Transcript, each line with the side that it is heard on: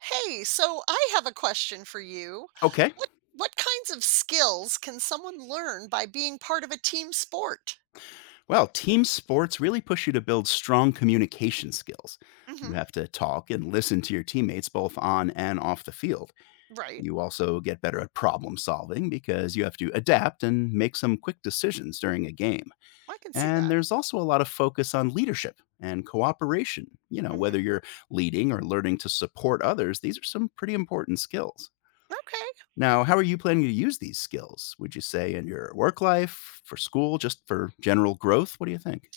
right: Hey, so I have a question for you.
left: Okay.
right: What kinds of skills can someone learn by being part of a team sport?
left: Well, team sports really push you to build strong communication skills. You
right: Hmm.
left: have to talk and listen to your teammates both on and off the field.
right: Right.
left: You also get better at problem solving because you have to adapt and make some quick decisions during a game.
right: I can see
left: And
right: that.
left: there's also a lot of focus on leadership and cooperation. You know, whether
right: Hmm.
left: you're leading or learning to support others, these are some pretty important skills.
right: Okay.
left: Now, how are you planning to use these skills? Would you say in your work life, for school, just for general growth? What do you think?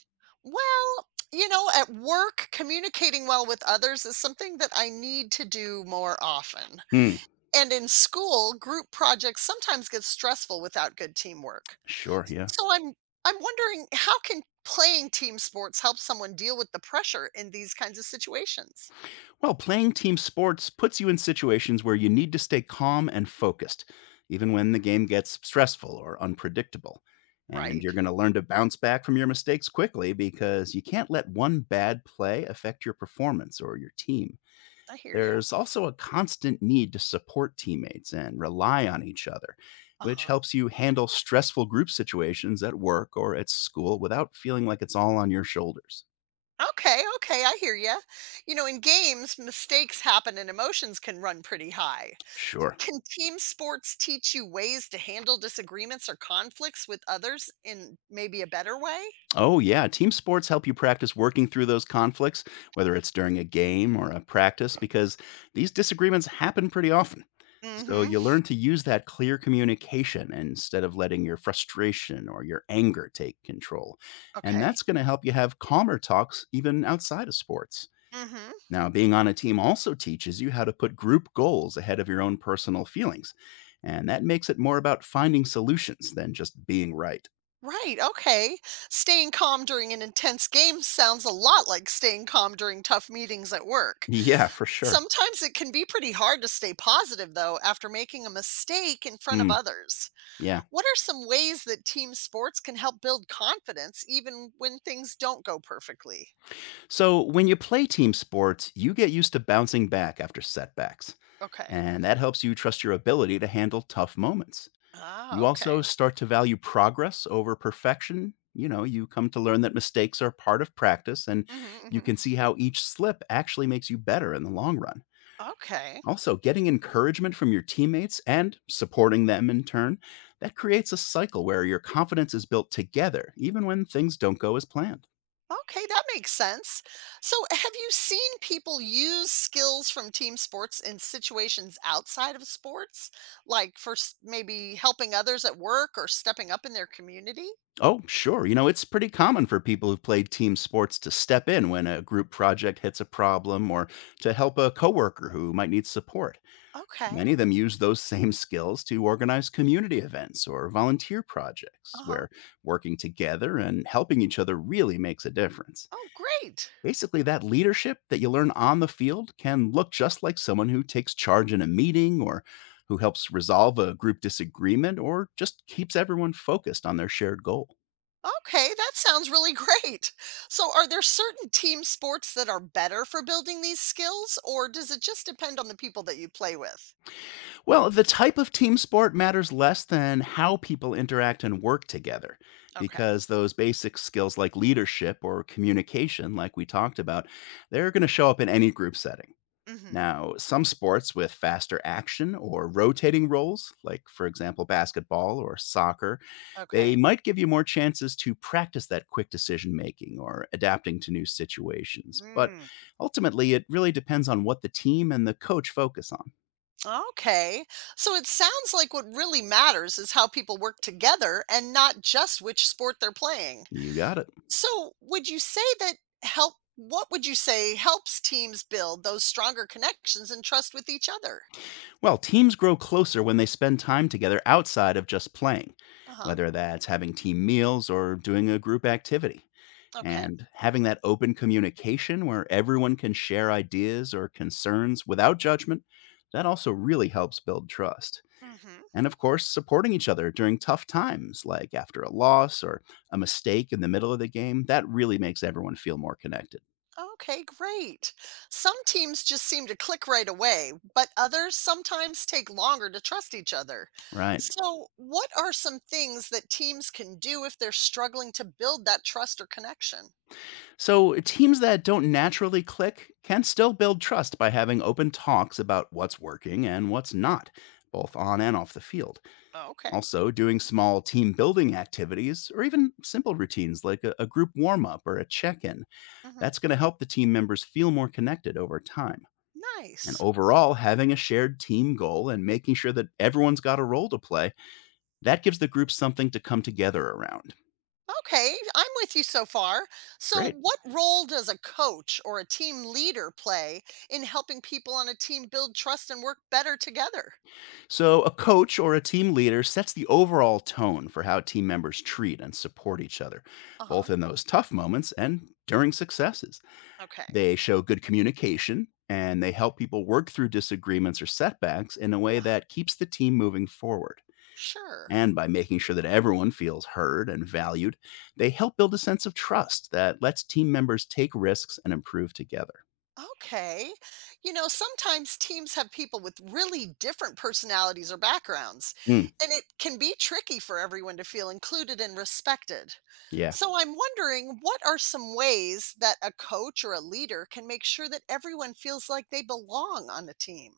right: Well, you know, at work, communicating well with others is something that I need to do more often.
left: Hmm.
right: And in school, group projects sometimes get stressful without good teamwork.
left: Sure. Yeah.
right: So I'm wondering, how can playing team sports help someone deal with the pressure in these kinds of situations?
left: Well, playing team sports puts you in situations where you need to stay calm and focused, even when the game gets stressful or unpredictable. And
right: Right.
left: you're going to learn to bounce back from your mistakes quickly because you can't let one bad play affect your performance or your team.
right: I hear you.
left: There's also a constant need to support teammates and rely on each other, which
right: Uh-huh.
left: helps you handle stressful group situations at work or at school without feeling like it's all on your shoulders.
right: Okay, okay, I hear you. You know, in games, mistakes happen and emotions can run pretty high.
left: Sure.
right: Can team sports teach you ways to handle disagreements or conflicts with others in maybe a better way?
left: Oh, yeah. Team sports help you practice working through those conflicts, whether it's during a game or a practice, because these disagreements happen pretty often. So you
right: Mm-hmm.
left: learn to use that clear communication instead of letting your frustration or your anger take control. And that's
right: Okay.
left: going to help you have calmer talks even outside of sports.
right: Mm-hmm.
left: Now, being on a team also teaches you how to put group goals ahead of your own personal feelings. And that makes it more about finding solutions than just being right.
right: Right. Okay. Staying calm during an intense game sounds a lot like staying calm during tough meetings at work.
left: Yeah, for sure.
right: Sometimes it can be pretty hard to stay positive, though, after making a mistake in front of
left: Mm,
right: others.
left: yeah.
right: What are some ways that team sports can help build confidence even when things don't go perfectly?
left: So, when you play team sports, you get used to bouncing back after setbacks,
right: Okay.
left: and that helps you trust your ability to handle tough moments.
right: Ah,
left: You also
right: okay.
left: start to value progress over perfection. You know, you come to learn that mistakes are part of practice, and
right: Hmm.
left: you
right: Hmm.
left: can see how each slip actually makes you better in the long run.
right: Okay.
left: Also, getting encouragement from your teammates and supporting them in turn, that creates a cycle where your confidence is built together, even when things don't go as planned.
right: Okay, that makes sense. So, have you seen people use skills from team sports in situations outside of sports, like for maybe helping others at work or stepping up in their community?
left: Oh, sure. You know, it's pretty common for people who've played team sports to step in when a group project hits a problem or to help a coworker who might need support.
right: Okay.
left: Many of them use those same skills to organize community events or volunteer projects
right: Uh huh.
left: where working together and helping each other really makes a difference.
right: Oh, great.
left: Basically, that leadership that you learn on the field can look just like someone who takes charge in a meeting or who helps resolve a group disagreement or just keeps everyone focused on their shared goal.
right: Okay, that sounds really great. So, are there certain team sports that are better for building these skills, or does it just depend on the people that you play with?
left: Well, the type of team sport matters less than how people interact and work together
right: Okay.
left: because those basic skills like leadership or communication, like we talked about, they're going to show up in any group setting.
right: Mhm.
left: Now, some sports with faster action or rotating roles, like for example basketball or soccer, they
right: Okay.
left: might give you more chances to practice that quick decision making or adapting to new situations. But
right: Mm,
left: ultimately, it really depends on what the team and the coach focus on.
right: okay. So, it sounds like what really matters is how people work together and not just which sport they're playing.
left: You got it.
right: So, would you say that help? What would you say helps teams build those stronger connections and trust with each other?
left: Well, teams grow closer when they spend time together outside of just playing,
right: Uh huh.
left: whether that's having team meals or doing a group activity.
right: Okay.
left: And having that open communication where everyone can share ideas or concerns without judgment, that also really helps build trust.
right: Mm-hmm.
left: And of course, supporting each other during tough times, like after a loss or a mistake in the middle of the game, that really makes everyone feel more connected.
right: Okay, great. Some teams just seem to click right away, but others sometimes take longer to trust each other.
left: Right.
right: So, what are some things that teams can do if they're struggling to build that trust or connection?
left: So, teams that don't naturally click can still build trust by having open talks about what's working and what's not, both on and off the field.
right: Oh, okay.
left: Also, doing small team building activities or even simple routines like a group warm up or a check in.
right: Hmm.
left: That's going to help the team members feel more connected over time. And
right: Nice.
left: overall, having a shared team goal and making sure that everyone's got a role to play, that gives the group something to come together around.
right: Okay, I'm with you so far. So,
left: Great.
right: what role does a coach or a team leader play in helping people on a team build trust and work better together?
left: So, a coach or a team leader sets the overall tone for how team members treat and support each other,
right: Uh
left: both
right: huh.
left: in those tough moments and during successes.
right: Okay.
left: They show good communication and they help people work through disagreements or setbacks in a way
right: Uh-huh.
left: that keeps the team moving forward.
right: Sure.
left: And by making sure that everyone feels heard and valued, they help build a sense of trust that lets team members take risks and improve together.
right: Okay. You know, sometimes teams have people with really different personalities or backgrounds,
left: Mm,
right: and it can be tricky for everyone to feel included and respected.
left: yeah,
right: So I'm wondering, what are some ways that a coach or a leader can make sure that everyone feels like they belong on the team?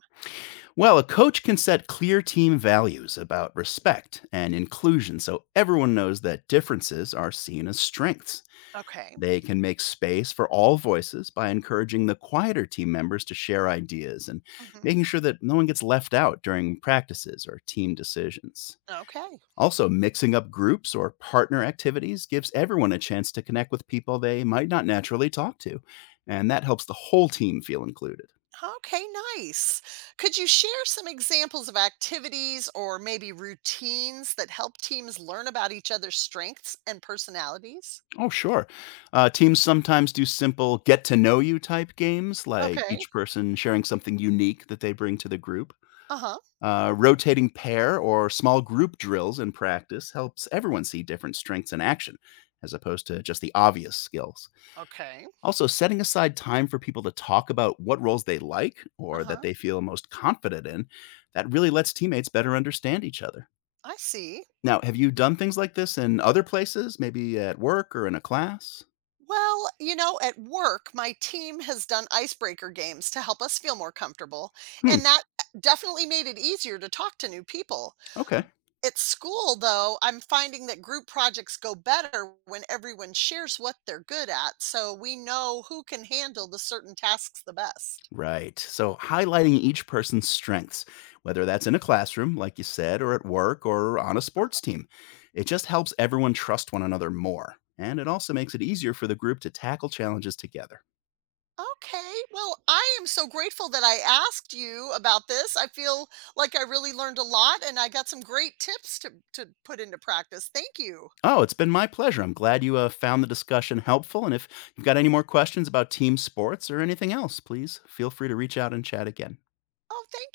left: Well, a coach can set clear team values about respect and inclusion so everyone knows that differences are seen as strengths.
right: Okay.
left: They can make space for all voices by encouraging the quieter team members to share ideas and
right: Hmm.
left: making sure that no one gets left out during practices or team decisions.
right: Okay.
left: Also, mixing up groups or partner activities gives everyone a chance to connect with people they might not naturally talk to, and that helps the whole team feel included.
right: Okay, nice. Could you share some examples of activities or maybe routines that help teams learn about each other's strengths and personalities?
left: Oh, sure. Teams sometimes do simple get to know you type games, like
right: Okay.
left: each person sharing something unique that they bring to the group.
right: Uh huh.
left: Rotating pair or small group drills in practice helps everyone see different strengths in action, as opposed to just the obvious skills.
right: Okay.
left: Also, setting aside time for people to talk about what roles they like
right: Uh
left: or that
right: huh.
left: they feel most confident in, that really lets teammates better understand each other.
right: I see.
left: Now, have you done things like this in other places, maybe at work or in a class?
right: Well, you know, at work, my team has done icebreaker games to help us feel more comfortable,
left: Hmm,
right: and that definitely made it easier to talk to new people.
left: okay.
right: At school, though, I'm finding that group projects go better when everyone shares what they're good at, so we know who can handle the certain tasks the best.
left: Right. So highlighting each person's strengths, whether that's in a classroom, like you said, or at work or on a sports team, it just helps everyone trust one another more. And it also makes it easier for the group to tackle challenges together.
right: Okay. Well, I am so grateful that I asked you about this. I feel like I really learned a lot and I got some great tips to put into practice. Thank you.
left: Oh, it's been my pleasure. I'm glad you found the discussion helpful. And if you've got any more questions about team sports or anything else, please feel free to reach out and chat again.
right: Oh, thank